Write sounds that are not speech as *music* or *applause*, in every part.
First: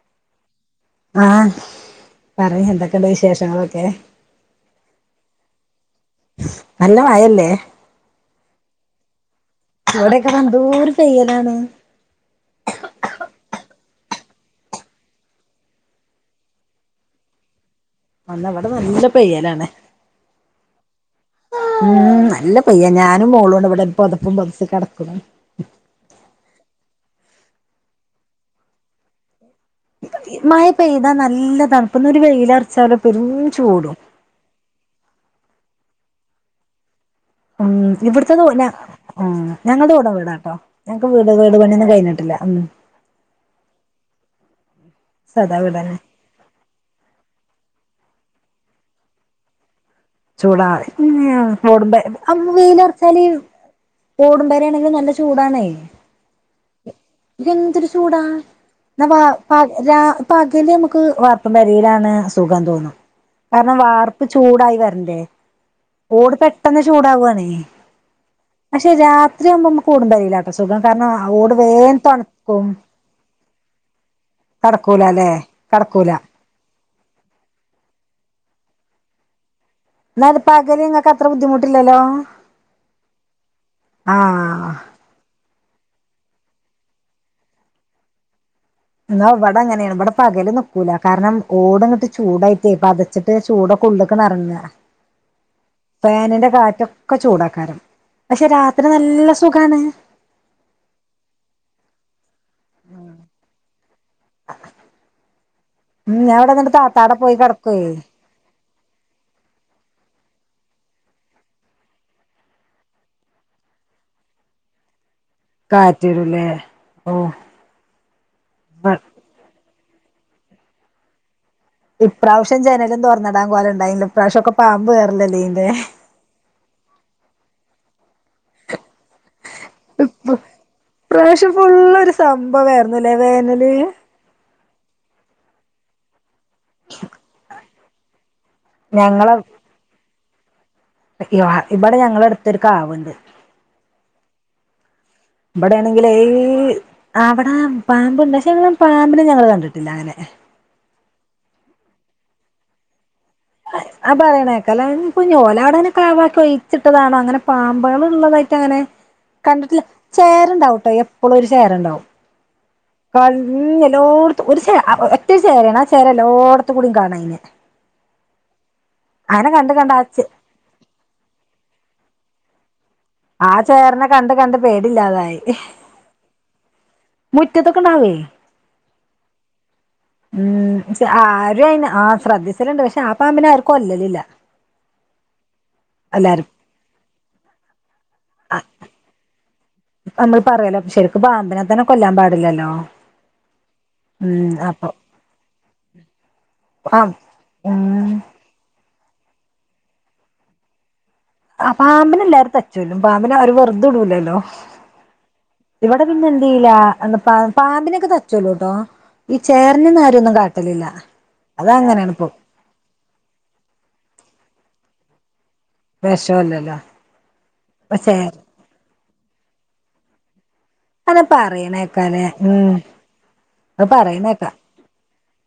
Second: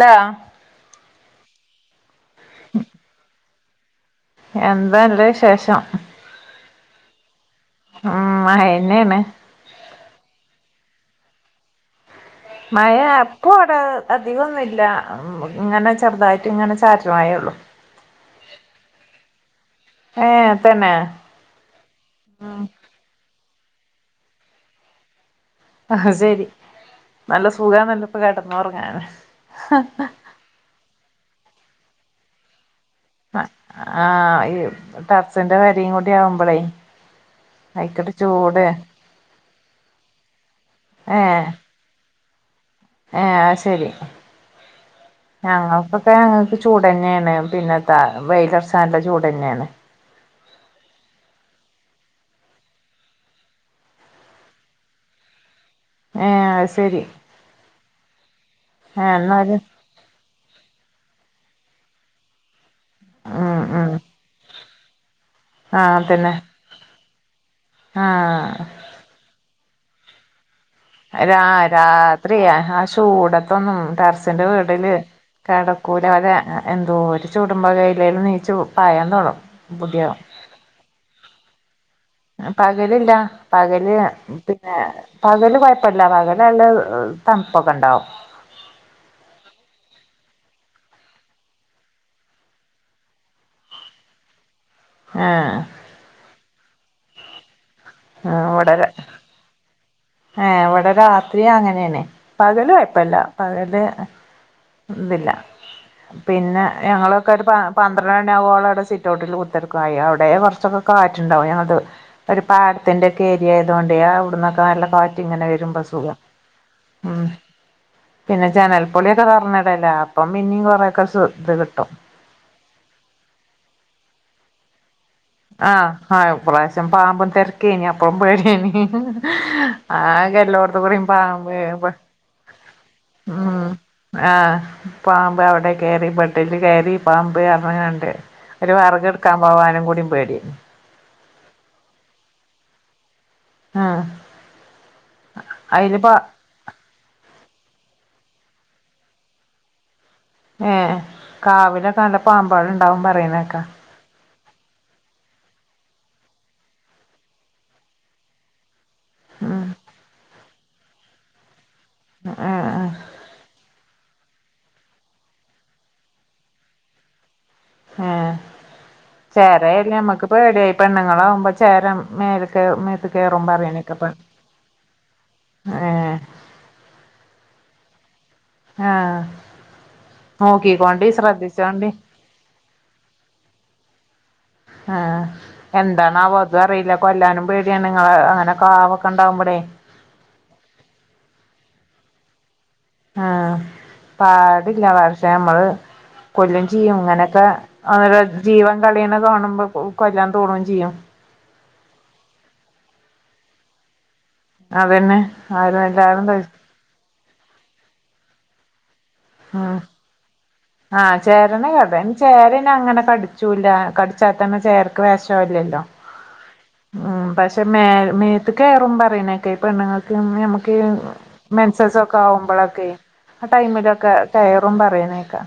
Hello ആഹ് പറയ് എന്തൊക്കെണ്ട് വിശേഷങ്ങളൊക്കെ എന്താല്ലേ വിശേഷം നല്ല മയല്ലേ ഉം മയന്നെണ് അവിടെയൊക്കെ നന്തോര് പെയ്യലാണ് മഴ അപ്പവിടെ അധികൊന്നില്ല ഇങ്ങനെ ചെറുതായിട്ട് ഇങ്ങനെ ചാറ്റൽ മഴേള്ളു അല്ലാഹ് ഇവടെ നല്ല പെയ്യലാണ് ഏ തന്നെ ഉം നല്ല ഉം പയ്യ ഞാനും മോളൂടെ ഇവടെ പൊതപ്പും പൊതച്ച് കെടക്ക്ണ് ആഹ് ശരി നല്ല സുഖാണല്ലൊപ്പ കെടന്നൊറങ്ങാന് മഴ പെയ്താ നല്ല തണുപ്പ്ന്നാ ഒരു വെയിലറച്ചാലൊ ആഹ് ഈ ടറസിന്റെ പെരീം കൂടി ആവുമ്പോളേ ഉം അയിക്കൊരു ഇവിടത്തെന്നൊ ചൂട് *unintelligible* ആ ഞങ്ങളുടെ ഓട് വീടാട്ടോ ഞങ്ങക്ക് ഏ വീട് വീട് പണിയൊന്നും കഴിഞ്ഞിട്ടില്ല ഉം ഏ ആശെരി സാദാ വീടന്നെ ഞങ്ങൾക്കൊക്കെ അത് ചൂടെന്നെയാണ് പിന്നെ ത വെലിലർച്ചാ നല്ല ചൂടന്നെയാണ് ചൂടാ ഓടുമ്പൊ വെയിലറച്ചാല് ഓടുമ്പെര ആണെങ്കിൽ നല്ല ചൂടാണേ ഏ അത് ശരി എന്തൊരു ചൂടാ ഏ ന എന്നാല് രാ പകല് നമുക്ക് വാർപ്പ് വരിയിലാണ് സുഖം തോന്നും ഉം കാരണം ഉം വാർപ്പ് ചൂടായി വര ആഹ് തന്നെ ഓട് പെട്ടെന്ന് ചൂടാവാണേ ആഹ് പക്ഷെ രാത്രികുമ്പോ നമക്കുടുമ്പരയിലാ രാ രാത്രിയ ആ ചൂടത്തൊന്നും ടെർസിന്റെ വീടില് കടക്കൂല അല്ലെ കിടക്കൂല കടക്കൂല അവരെ എന്തോരു ചൂടുമ്പോകേയില് നീച്ചു പായാൻ തോടങ്ങും ന്നാ പകല് ഇങ്ങക്ക് അത്ര ബുദ്ധിമുട്ടില്ലല്ലോ പകലില്ല പകല് ആഹ് പിന്നെ പകല് കൊപ്പല്ല പകല് നല്ല തണുപ്പൊക്കെ ഇണ്ടാവും എന്ന ഇവിടെ അങ്ങനെയാണ് ഇവിടെ പകല് നക്കൂല കാരണം ഓടങ്ങിട്ട് ചൂടായിട്ടേപ്പ പത ച്ചിട്ട് ചൂടൊക്കെ ഉള്ള്ക്കട്ട് എറങ്ങ ആഹ് ഫാനിന്റെ കാറ്റൊക്കെനല്ല ചൂടാക്കാരും പക്ഷെ രാത്രി നല്ല സുഖാണ് ഏ ഇവിടെ രാത്രി അങ്ങനെയാണ് പകല് കൊയപ്പല്ല പകല് ഇതില്ല ഉം ഞാൻ ഇവിടെ പിന്നെ എന്നിട്ട് താത്താടെ ഞങ്ങളൊക്കെ പോയി ഒരു കിടക്കുവേ പന്ത്ര യാവോളം സിറ്റ ഔട്ടിൽ കുത്തിർക്കായി അവിടെ കുറച്ചൊക്കെ കാറ്റിണ്ടാവും ഞ അത് ഒരു പാടത്തിന്റെ ഒക്കെ ഏരിയ ആയതുക കൊണ്ട അവിടുന്നൊക്കെ നല്ല കാറ്റ് ഇങ്ങനെ വരും സുഖം കാറ്റരുല്ലേ ഓ പിന്നെ ജനൽ പൊളി ഒക്കെ പറഞ്ഞിടല്ലേ അപ്പം പിന്നും കുറേയൊക്കെ ഇത് കിട്ടും ഇപ്രാവശ്യം ജനലും തുറന്നടാൻ പോല ഉണ്ടായില്ല ഇ്രാവശ്യം ഓകെ പാമ്പ് കേറില്ലേ ആഹ ഇ പ്രാവശ്യം പാമ്പും തിരക്കേനി അപ്പളും പേടനി ഇപ്പ ആകെ എല്ലോടത്ത് കൂടെയും ഇപ്രാവശ്യം പാമ്പ് ഫുള്ളൊരു സംഭവായിരുന്നുല്ലേ ഉം വേനല് ആഹ് പാമ്പ് അവിടെ കയറി ബട്ടില് കയറി പാമ്പ് എറ കണ്ട് ഒരു വറക് ഞങ്ങളെ എടുക്കാൻ പോവാനും കൂടും പേടിയരുന്നു ഇവിടെ ഞങ്ങള അടുത്തൊരു കാവ്ണ്ട് ആഹ ഇവിടെയാണെങ്കിൽ ഈ അവിടെ പാമ്പ്ണ്ട്ക്ഷെ ഞങ്ങള പാമ്പിനും ഞങ്ങള്ൾ കണ്ടിട്ടില്ല അങ്ങനെ ഏ കാവിലൊക്കെ നല്ല പാമ്പാൾ ഉണ്ടാവും പറയുന്നേക്കാ ആ പറയണേക്കാല ഇപ്പൊ ഒലെ അവിടെനെ കവാക്കി ഒഴിച്ചിട്ടതാണോ അങ്ങനെ പാമ്പുകളൾ ഉള്ളതായിട്ട് അങ്ങനെ ഉം കണ്ടിട്ടില്ല ചേരണ്ടാവട്ടോ എപ്പോഴും ഒരു ചേരണ്ടാവും ആഹ് ആ ക എല്ലോടത്ത ഒരു ഒറ്റരു ചേരാണ് ആ ചേര എല്ലോടത്തും കൂടിയും കാണ ഐനെ ഉ കണ്ട് കണ്ട് ചേരടി ആ ചേ മ്മക്ക് പ്പോ പേട ആായി പെണ്ണുങ്ങളാാവുമ്പോ ചേര മേൽക്ക് കേറും ആ പറയുന്നേക്ക ചേരനെ കണ്ട് കണ്ട് പേടില്ലാതായി മുറ്റത്തൊക്കെണാവേ ആഹ് ഉം നോക്കിക്കോണ്ടി പ ആരും അയി ശ്രദ്ധിച്ചോണ്ടി ആ ശ്രദ്ധിച്ചലുണ്ട് പക്ഷെ ആ പാമ്പിനെ ആർക്കും കൊല്ലില്ല ആഹ എന്തണ അവോ അതും അറിയില്ല കൊല്ലാനും പേടിയാണ് നിങ്ങള് അങ്ങനെ കാവൊക്കെ ഉണ്ടാവുമ്പടെേ നമ്മൾ പറയാലോ ശരിക്ക് പാമ്പിനെ തന്നെ കൊല്ലാൻ പാടില്ലല്ലോ ആഹ ഉം അപ്പൊ പാടില്ല പഷേ നമ്മള് കൊല്ലും ആ ചെയ്യും ഇങ്ങനെയൊക്കെ ഉം അ ജീവൻ കളീണ കാണുമ്പോ കൊല്ലാൻ തോന്നുംചെയ്യും ആ പാമ്പിനെ എല്ലാരും തച്ചു ല്ലും പാമ്പിനെ ആരും വെറുത വിടൂലല്ലോ അതന്നെ ആരും എല്ലാരും തച്ച് എ പ പാമ്പിനൊക്കെ തച്ചല്ലോ ട്ടോ ഈ ഉം ചേരനന്ന്ര ഒന്നും കാട്ട ആഹ് ചേരനെ കട ചേര അങ്ങനെ കടിച്ചൂല്ല കടിച്ചാത്തന്ന ചേർക്ക് വേഷമല്ലല്ലോ വിഷല്ലല്ലോ ഉ പക്ഷെ മേ അപ്പൊ ചേറ് മേത്ത് കയറും പറയണൊക്കെ പെണ്ണുങ്ങൾക്ക് നമുക്ക് അങ്ങനെ മെൻസസ ഒക്കെ പറയണേക്കാലേ ഉം ആവുമ്പോഴൊക്കെയ ആ അത് ടൈമിലൊക്കെ പറയണേക്കാ കയറും പറയുന്നേക്കാ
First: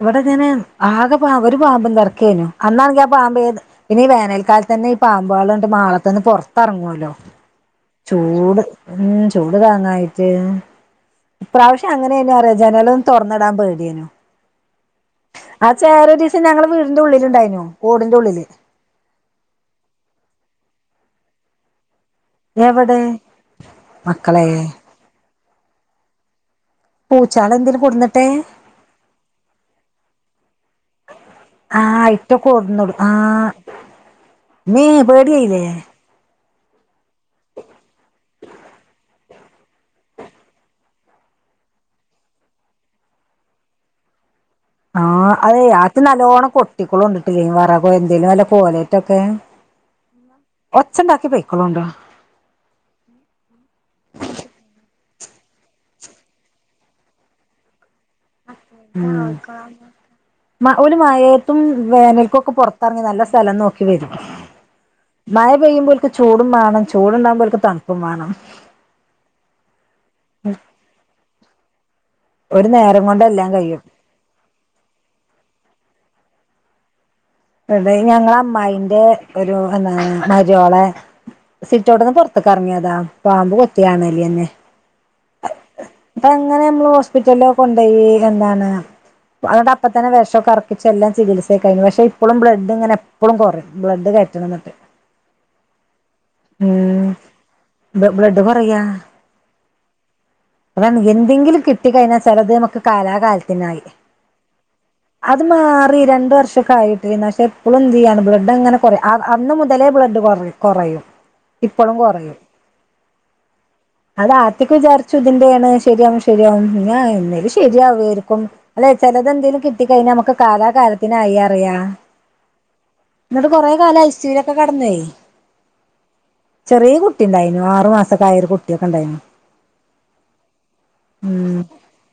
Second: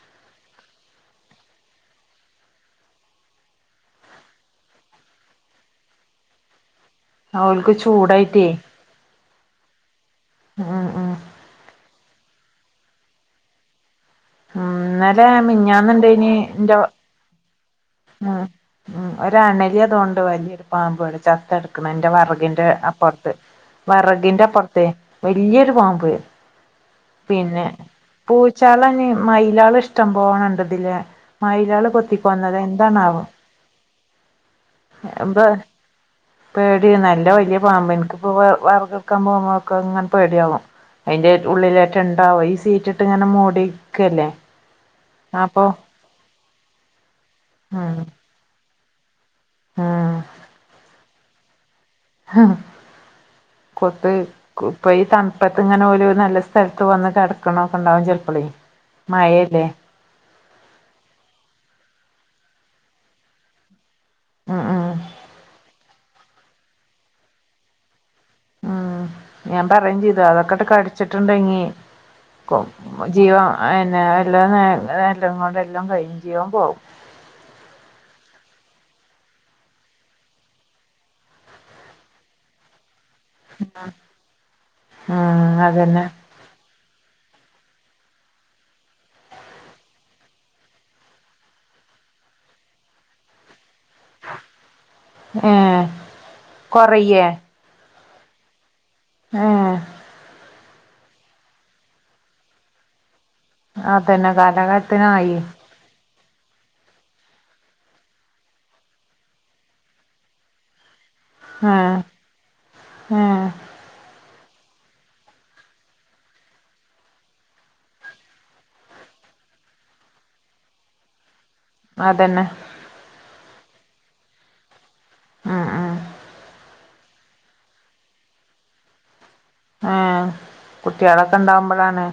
ഇവിടെ ഞാൻ ആകെ പാ ഒരു പാമ്പും െറക്കനു അന്നാണെങ്ക ആ പാമ്പ ഏത് പിന്നെഈ വേനൽക്കാലത്ത് തന്നെ ഈ പാമ്പാളി് മാളത്ത നിന്ന് പുറത്ത്റങ്ങുല്ലോ ഓൽക്ക് ചൂടായിട്ടേ ചൂട് ഉം ചൂട് താങ്ങായിട്ട് ഉം ഉം ഇ പ്രാവശ്യം അങ്ങനെയനെയ റിയാം ജനലൊന്നും തുറന്നടൻ പേടിയനു ഇന്നലെ മിഞ്ഞാന്ന ഇണ്ട ഇനി എന്റെ ഉള്ള ഉണ്ടായി ഓടി ഉ ഉ ഒ അണലി അതൊണ്ട് വലിയൊരു പാമ്പ്ടെ ചത്ത എടുക്കുന്ന എന്റെ വെറ വിറഗിന്റെ എവിടെ അപ്പുറത്ത് മക്കളെ വെറകിൻന്റെ അപ്പുറത്തെ വലിയൊരു പാമ്പ് പൂച്ചാള് പിന്നെ എന്തേലും കൊടുന്നിട്ടെ പൂച്ചാളന് മയിലാള ഇഷ്ടം പോണണ്ടതില് മയിലാള് ആഹ് ഇറ്റ കൊത്തിക്കന്നത് എന്താണാവും നി പേടി ആയില്ലേ പേടി നല്ല വലിയ പാമ്പ യിനിഎനിക്കിപ്പൊ വെർക് വടുക്കാൻ പോകുമ്പോക്ക ഇങ്ങനെ പേടിയാവും അതിന്റെ ഉള്ളിലേട്ട ഇണ്ടാവോ ഈ സീറ്റിട്ട് ഇങ്ങനെ മൂടിയിക്കല്ലേ ആ അത ആത് നല്ലോണ്ണം കൊട്ടികള ഉണ്ടിട്ടില്ല ഉം വറക എന്തേലും വല്ല കോലേറ്റൊക്കെ ഉം ഒച്ചുണ്ടാക്കി പൊയ്ക്കോളോണ്ടു കൊത്ത് ഇപ്പൊ ഈ തണുപത്ത് ഇങ്ങനെ പോല നല്ല സ്ഥലത്ത് വന്ന് കടക്കണൊക്കെ ഉണ്ടാകും ചെലപ്പോ അപളോ ഉം മഴല്ലേ ഓല് മഴയത്തും വേനൽക്കുംഒക്കെ പുറത്തിറങ്ങി നല്ല സ്ഥലം നോക്കി വരും ഉം ഉം മഴ പെയ്യുമ്പോേൽക്ക് ചൂടും വേണം ചൂടുണ്ടാവകുമ്പോഒൽക് തണുപ്പും മാണം ഉം ഞാൻ പറയയും ചെയ്തു അതൊക്കെങ്ങട്ട് കടിച്ചിട്ടുണ്ടെങ്ങി. ഒരു നേരം കൊണ്ട് എല്ലാം കഴിയും ജീവംന്നെ എല്ലാം നോരം കൊണ്ട് എല്ലാം കഴിയും ജീവം പോകും. എലകി ഞങ്ങളൊ അമ്മായിന്റെഒരു എന്താണ് മരോളെ സിറ്റോട്ടന്ന് പുറത്ത്ക്ക് ഇറങ്ങിയതാ പാമ്പ് കൊത്തി അണലി ന്നെ ആഹ് അതന്നെ അങ്ങനെ നമ്മള് ഹോസ്പിറ്റലിക്കൊ കൊണ്ടോയി എന്താണ് അതൊണ്ട് അപ്പ തെ വെഷം ഒക്കെറക്കിച്ച് എല്ലാം ചികിത്സെ കഴിഞു പക്ഷെ ഇപ്പോഴും ബ്ലഡ് ഇങ്ങനെ എപ്പഴും കുറയും ബ്ലഡ് കറ്റണം എന്നിട്ട്. ഏ ഉം കൊറയെ ബ്ലഡ് കുറയ ആഹ് അത എന്തെങ്കിലും കിട്ടികഴിഞൽ ചലത് നമുക്ക് കാലാകാലതി നായി അതന്നെ കാലകാലത്തിനായി അത് മാറി രണ്ട് വർഷം യി പക്ഷെ എപ്പോഴും എന്തയ്യാണ് ബ്ലഡ് അങ്ങനെ കുറയും അന്ന് മുതലേ ബ്ലഡ് കുറ കുറയും ഇപ്പോളും ഏഹ് കുറയും ഏഹ് അത് എക്ക വിചാരിച്ചു ഇതിന്റെയാണ് ശരിയാവും ശരിയാവും ഞ എന്നല് ശരിയാ വേരിക്കും അല്ലെ ചെിലത എന്തേലും കിട്ട കഴിഞ്ഞാൽ നമുക്ക് കാലാകാലത്തിനായി അറിയാ അതന്നെ എന്നിട്ട് കുറെ കാലം ഐ സി ലൊ ക്കെ കിടന്നേ ആഹ്ആഹ് ചെറിയ കുട്ടി ഉണ്ടായിനു ആറു മാസക്കൊയ ഒരു കുട്ടിയൊക്കെ ഉണ്ടായിനു. ആഹ കുട്ടികളൊക്കെ ഉം ഇണ്ടാവുമ്പോളണ്.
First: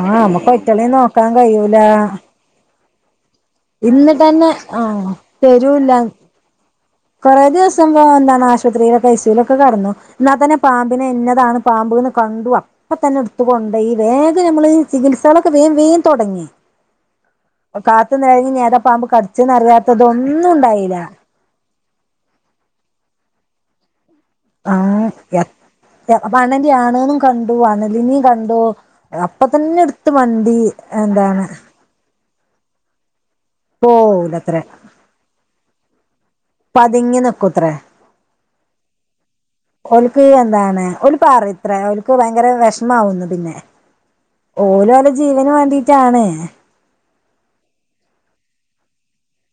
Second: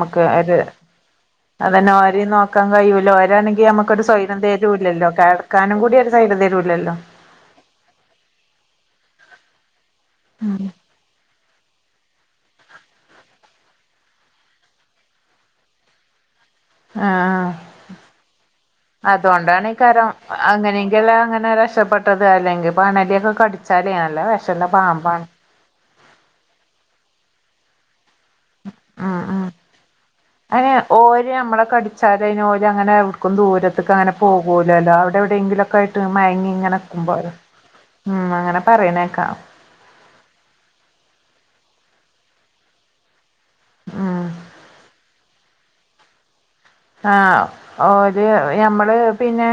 ആഹ് നമ്മുക്ക് ഒരു ഒറ്റളേം നോക്കാൻ കഴിയൂല അതന്നെ ഒര് നോക്കാൻ കഴിയൂലോ ഒരാണെങ്കി നമ്മുക്കൊരു ഇന്നിട്ട് സ്വയ്രം തന്നെ തരൂ തരുല്ലല്ലോ ആഹ് കിടക്കാനും കൂടി ഒരു സൈരൃം തരുരല്ലോ? കുറേ ദിവസം പോ എന്താണ് ആശുപത്രിയിലൊക്കെ ഐ സി ലൊക്കെ കടന്നു എന്നാൽ തന്നെ പാമ്പ ന്നെ ഇന്നതാണ് പാമ്പുന്ന് കണ്ടുവ അപ്പൊ തന്നെ എടുത്ത് കൊണ്ടയി ഈ വേഗം നമ്മള് ചികിത്സകളൊക്കെ വേ വേൻ തുടങ്ങി. ആഹ് കാത്തു നിഴഞ്ഞ് നേരെ പാമ്പ് അതുകൊണ്ടാകാരം കടിച്ചെന്നറിയാത്തതൊന്നും ഉണ്ടായില്ല അങ്ങനെങ്കല്ലാം അങ്ങനെ രക്ഷപ്പെട്ട പെട്ടത് അല്ലെങ്കിൽ അണലിയൊക്കെ കടിച്ചാല് നല്ല വെഷള്ള പാമ്പാണ് ആഹ് ആണലി അണുനും കണ്ടു അണലിന് കണ്ടു ഉം അപ്പൊ ഉം തന്നെ എടുത്ത് മണ്ടി എന്താണ്. കടിച്ചാലയിന് ഓൽ അങ്ങനെ എവിടുക്കും ദൂരത്തേക്കെ അങ്ങെ പോവൂലത്രേ പോകുലല്ലോ അവിടെ എവിടെയങ്കിലൊക്കെ ആയി് മയങ്ങി ഇങ്ങനെക്കുമ്പോ പതുങ്ങി നിക്കൂത്രേ ഉ അങ്ങനെ പറയണേക്കാ ഓല്ക്ക് എന്താണ് ഓൽ പറയുംത്ര ഒ ഓൽക്ക് ഭയങ്കര വിഷമാവും. പിന്നെ ഉം ഓല് ഓലെ ജീവന് വേണ്ടിട്ടാണ് ആഹ ഓര് ഞമ്മള് പിന്നെ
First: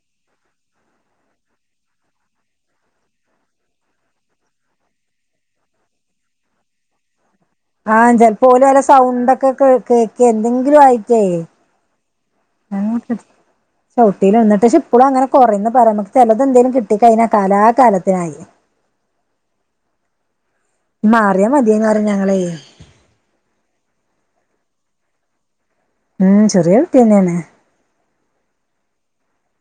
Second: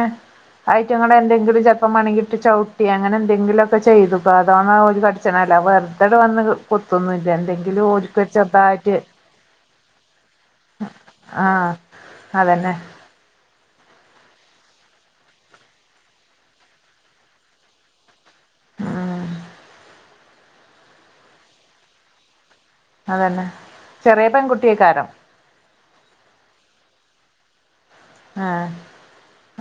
അയ്ട്ടങ്ങളെ എന്തെങ്കിലും ചെലപ്പം മാണെങ്കി ഇട്ട് ചവിട്ടി അങ്ങനെ എന്തെങ്കിലും ഒക്കെ ചെയ്തുക്കോ അതോ ണ്ടാവും ഓൽ കടി വെറുതെടെ വന്ന് കൊത്തൊന്നും ഇല്ല എന്തെങ്കിലും ആഹ ഓര്ക്കൊരു ചിലപ്പോ ഒല് ഓലെ ചെറുതായിട്ട് സൗണ്ടൊക്കെ കേ കേക്ക എന്തെങ്കിലും ആയിട്ടേ ആഹ് അതന്നെ എങ്ങോട്ട് ചഷവട്ടിയി നിന്നിട്ട് പക്ഷെ ഇപ്പോളും അങ്ങനെ കുറേന്ന് പറയാമക്ക് ചില എന്തേലും കിട്ടി കഴിഞ്ഞൽ കാലാ കാലത്തിനായി. ഉം മാറിയാ മതിയേന്ന് പറയും ഞങ്ങള്യ അതന്നെ ചെറിയ പെൺകുട്ടിയക്കാരം ഉം ചറിയ കുട്ടിന്നേ ആണ് ആഹ്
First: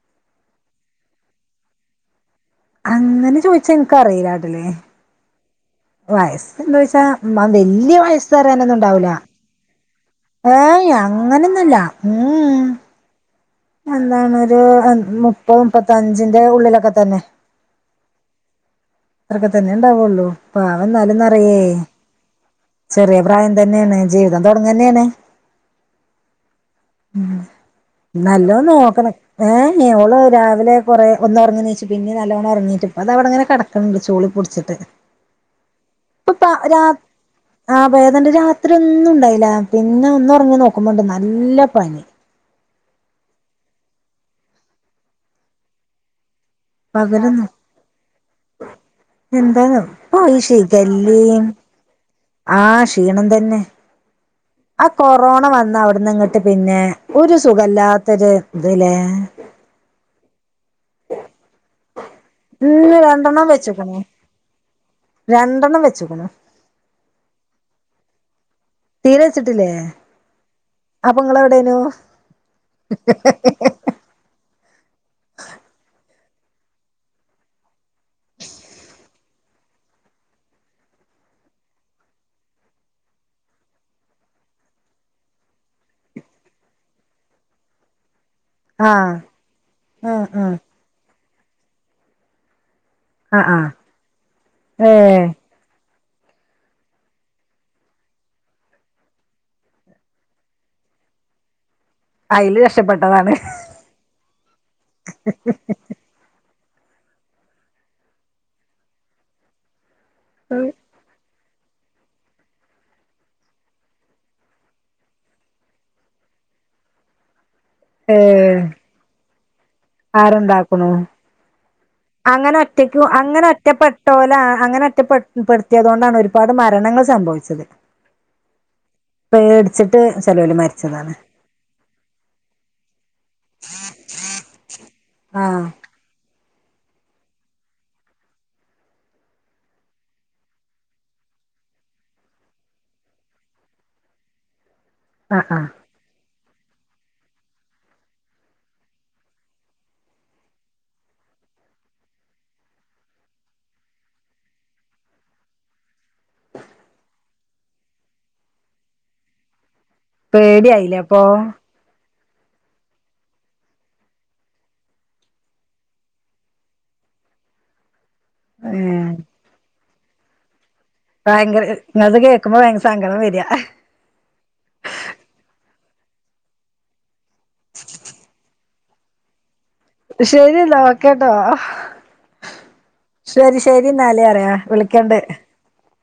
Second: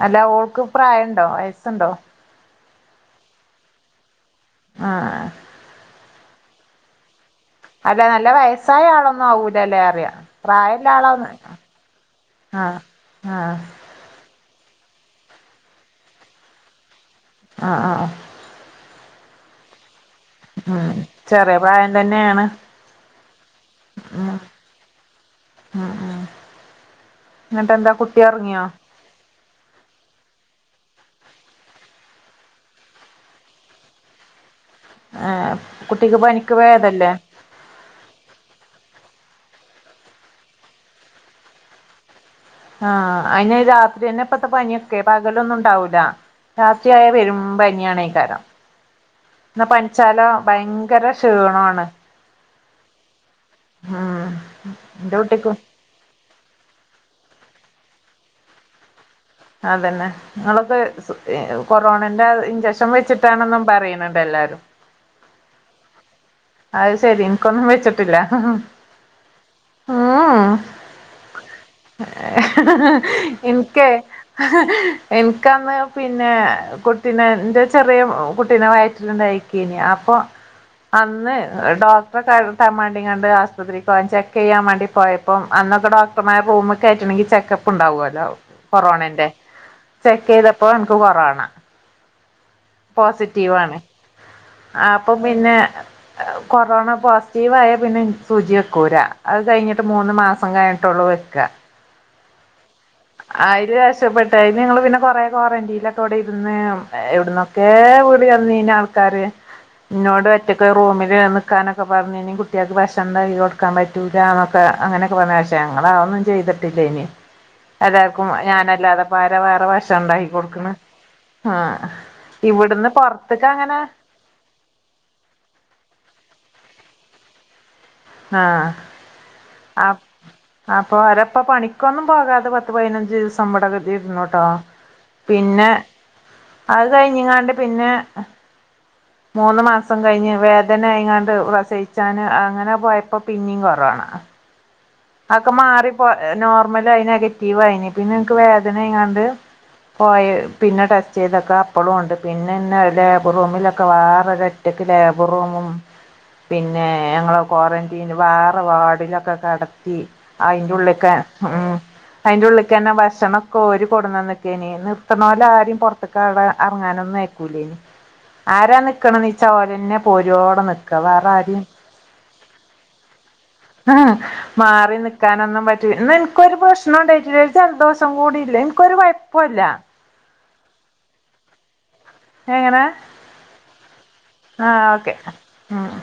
അല്ല ഓൾക്ക് പ്രായുണ്ടോ വയസ്സുണ്ടോ അങ്ങനെ ചോയ്ച്ച എനക്ക്റിയില്ലാട്ടല്ലേ ആഹ് വയസ്സ് ണ്ടോ ചോയ്ച്ച വലിയ വയസ്സ് പറയ ഒന്നും ഉണ്ടാവില്ല ആൗലല്ലേ അറിയ പ്രായല്ല ഏയ് ആളാന്ന് അങ്ങനൊന്നല്ല ആഹ് ആഹ് എന്താണ് ഒരു മുപ്പത് മുപ്പത്ത അഞ്ചിന്റെ ഉള്ളിലൊക്കെ തന്നെ. ആഹ് ആഹ് അത്രൊക്കെ തന്നെ ഉണ്ടാവുള്ളൂ പാവ ഉം എന്നാലുംന്നറയേ ചെറിയ പ്രായം തന്നെയാണ് ചെറിയ പ്രായം തന്നെയാണ് ജീവിതം തുടങ്ങ തന്നെയാണ്. ആഹ് ആഹ് എന്നട്ടന്താ കു. നല്ലോ നോക്കണ. ഏ ഓൾ രാവിലെ കുറെ ഒന്ന്റങ്ങിച്ചു പിന്നെ നല്ലവണ്ണം ഇറങ്ങീട്ടു ഇപ്പോ ദ ഇവിടെങ്ങനെ കട ക ചോളി പൊടിച്ചിട്ട്. ഏ കുട്ടിക്ക് പനിക്ക് ഭേദല്ലേ. ആഹ ബേദണ്ട് രാത്രി ഒന്നും ഉണ്ടായില്ല പിന്നെ ഒന്ന ഉറങ്ങി നോക്കുമ്പോണ്ട് നല്ല പനി. ആഹ അയിന് രാത്രി തന്നെ ഇപ്പത്തെ പനിയൊക്കെ പകലൊന്നും ഉണ്ടാവൂല. രാത്രിയായ പകലൊന്നും വരുമ്പനിയാണേകാരം ഇന്നാ എന്താന്നോ ഇപ്പൊ പനിച്ചാലോ ഈ ഭയങ്കര ശിഖല്ലേം ക്ഷീണാണ്. ആഹ് ക്ഷീണം തന്നെ ആ എന്റെ കൊറോണ കുട്ടിക്കും വന്ന അവിടന്ന് ഇങ്ങട്ട്. ദ് പിന്നെ ഒരു സുഖല്ലാത്തൊരു ഇതിലേ അതന്നെ നിങ്ങളൊക്കെ കൊറോണന്റെ ഇഞ്ചക്ഷൻ ഇന്ന് രണ്ടെണ്ണം വെച്ചിട്ടാണും വെച്ച്ക്ക്ണു പറയുന്നുണ്ട് എല്ലാരും. രണ്ടെണ്ണം വെച്ചക്ണു അത് ശെരി നിക്കൊന്നും വെച്ചിട്ടില്ല തീരെ വച്ചിട്ടില്ലേ ഉം അപ്പൊ നിങ്ങളെവിടെനു ഹ ഹ ഹ ഹ എനിക്കന്ന് പി പിന്നെ കുട്ടീനെ ൻ്റെ ചെറ്യാ കുട്ടീനെ വയറ്റിലണ്ടായിക്ക നേഅപ്പൊ അന്ന് ഡോക്ടറെ കട്ടാൻ വാണ്ടി കാണ്ട് ആശുപത്രിക്ക് പോയാൻ ചെക്ക് ചെയ്യാൻ വാണ്ടി പോയ അപ്പം അന്നൊക്കെ ഡോക്ടർമാർ റൂമിൽ കയറ്റണങ്കിൽ ചെക്കപ്പ്ണ്ടാവുല്ലോ ആഹ് കൊറോണന്റെ ആഹ് ചെക്ക് ആഹ് ചെയ്തപ്പോ നിക്ക് കൊറോാണ. ആഹ് ആഹ് പോസിറ്റീവാണ് അപ്പം ഏഹ് പിന്നെ. കൊറോണ പോസിറ്റീവായാൽ പിന്നെനിക്ക് സുചി വെക്കൂലാ അത് കഴിഞ്ഞിട്ട് മൂന്ന് മാസം കഴിഞ്ഞിട്ടുള്ളൂ വയ്ക്ക അയില് രക്ഷപ്പെട്ടതാണ് അയില് രക്ഷപെട്ട അതിന് ഞങ്ങള് പിന്നെ കൊറെ ക്വാറന്റീൽ ത്തോടെരുന്ന് എവിടുന്നൊക്കെ വീളി വന്നീന ആൾക്കാര് ഇന്നോട്. റ്റക്കെ റൂമിൽ കൊക്കാനക്കെ പറഞ്ഞ കഴിഞ്ഞി കുട്ടൾക്ക് ഭക്ഷണം ണ്ടാക്കികൊടുക്കാൻ പറ്റുലാ ന്നക്കെ അങ്ങനെയൊക്കെ പറഞ്ഞ ക്ഷെ ഞങ്ങളാ അഞാന്നും ചെയ്തിട്ടില്ല ഇനി എല്ലാവർക്കും ഏഹ് ഞാനല്ലാതെ ഇപ്പോ ആരാ വേറെ ഭക്ഷണം ഉണ്ടാക്കി കൊടുക്കണ് ആരണ്ടാക്ക്ണു ആഹ് അങ്ങനെ ഇവിടുന്ന് ഒറ്റയ്ക്കു അങ്ങനെ പൊറത്ത്ക്ക് ഒറ്റപ്പെ ട്ട് ഓലഅങ്ങനെ ഒറ്റപ്പെപ്പെടുത്തിയതുകൊണ്ടാണ് ഒരുപാട് മരണങ്ങൾ സംഭവിച്ചത്. ആഹ് പേടിച്ചിട്ട് ചെലോര് മരിച്ചതാണ് ഇപ്പൊ പണിക്കൊന്നും പോകാതെ പത്ത് പതിനഞ്ച് ദിവസം ഇവിടെ *unintelligible* ഇുന്നട്ടോ ആഹ് പിന്നെ അത് കഴിഞ്ഞങ്ങാണ്ട് പിന്നെ. മൂന്ന് മാസം കഴിഞ്ഞ് വേദനയിങ്ങാണ്ട് പ്രസയിച്ചാന് അങ്ങനെ. പോയപ്പോപിന്നെ കൊറോണ ആ അതക്കെ ആ മാറിപ്പോ നോർമൽ ആയി നെഗറ്റീവായിന് പിന്നെ എനിക്ക് വേദന ആയിങ്ങാണ്ട് പോയി പിന്നെ ടെസ്റ്റ് ചെയ്തൊക്കെ അപ്പളും ഉണ്ട് പിന്നെന്നെ ലേബറൂമിലൊക്കെ വേറെ ഒറ്റയ്ക്ക് ലേബർ റൂമും. പിന്നെ ഞങ്ങളെ ക്വാറന്റീൻ വേറെ വാർഡിലൊക്കെ കടത്തി. പേടിയായില്ലേ ആയിന്റെുള്ള്ക്കെ അപ്പൊ ഉം അയിൻൻ്റുള്ളിക്ക് ന്നെ ഭക്ഷണം ക്കെ ഓര് കൊടുന്ന ന്നേക്ക്യ്നി നിർത്ത് ണോലെ ആരെം പൊർത്ത്ക്കാടെ അറങ്ങാനൊന്നും അയിക്കൂ ലേനി ഉം ആരാ നിക്കണന്നീച്യാ ഓലെന്നെ പോരോണം നി ഭയങ്കര ഇങ്ങൾത് കേക്കുമ്പോ ഭയങ്ക സങ്കടം വെരാ അഹ് ആഹ് മാറി നിക്കാനന്നും പറ്റൂ ന്നാ ൻക്കൊരു പ്രശ്നം ഉണ്ടായിട്ട്ല്ല ഒര് ജലദോഷം കൂടിയില്ല ൻക്കൊരു കൊയപ്പുംല്ല ശരി യന്നാ വെക്കാ ട്ടോ എങ്ങനെ ശരി ശരി ന്നാല് ഓക്കെ റ്യവിളിക്കണ്ട് ആഹ്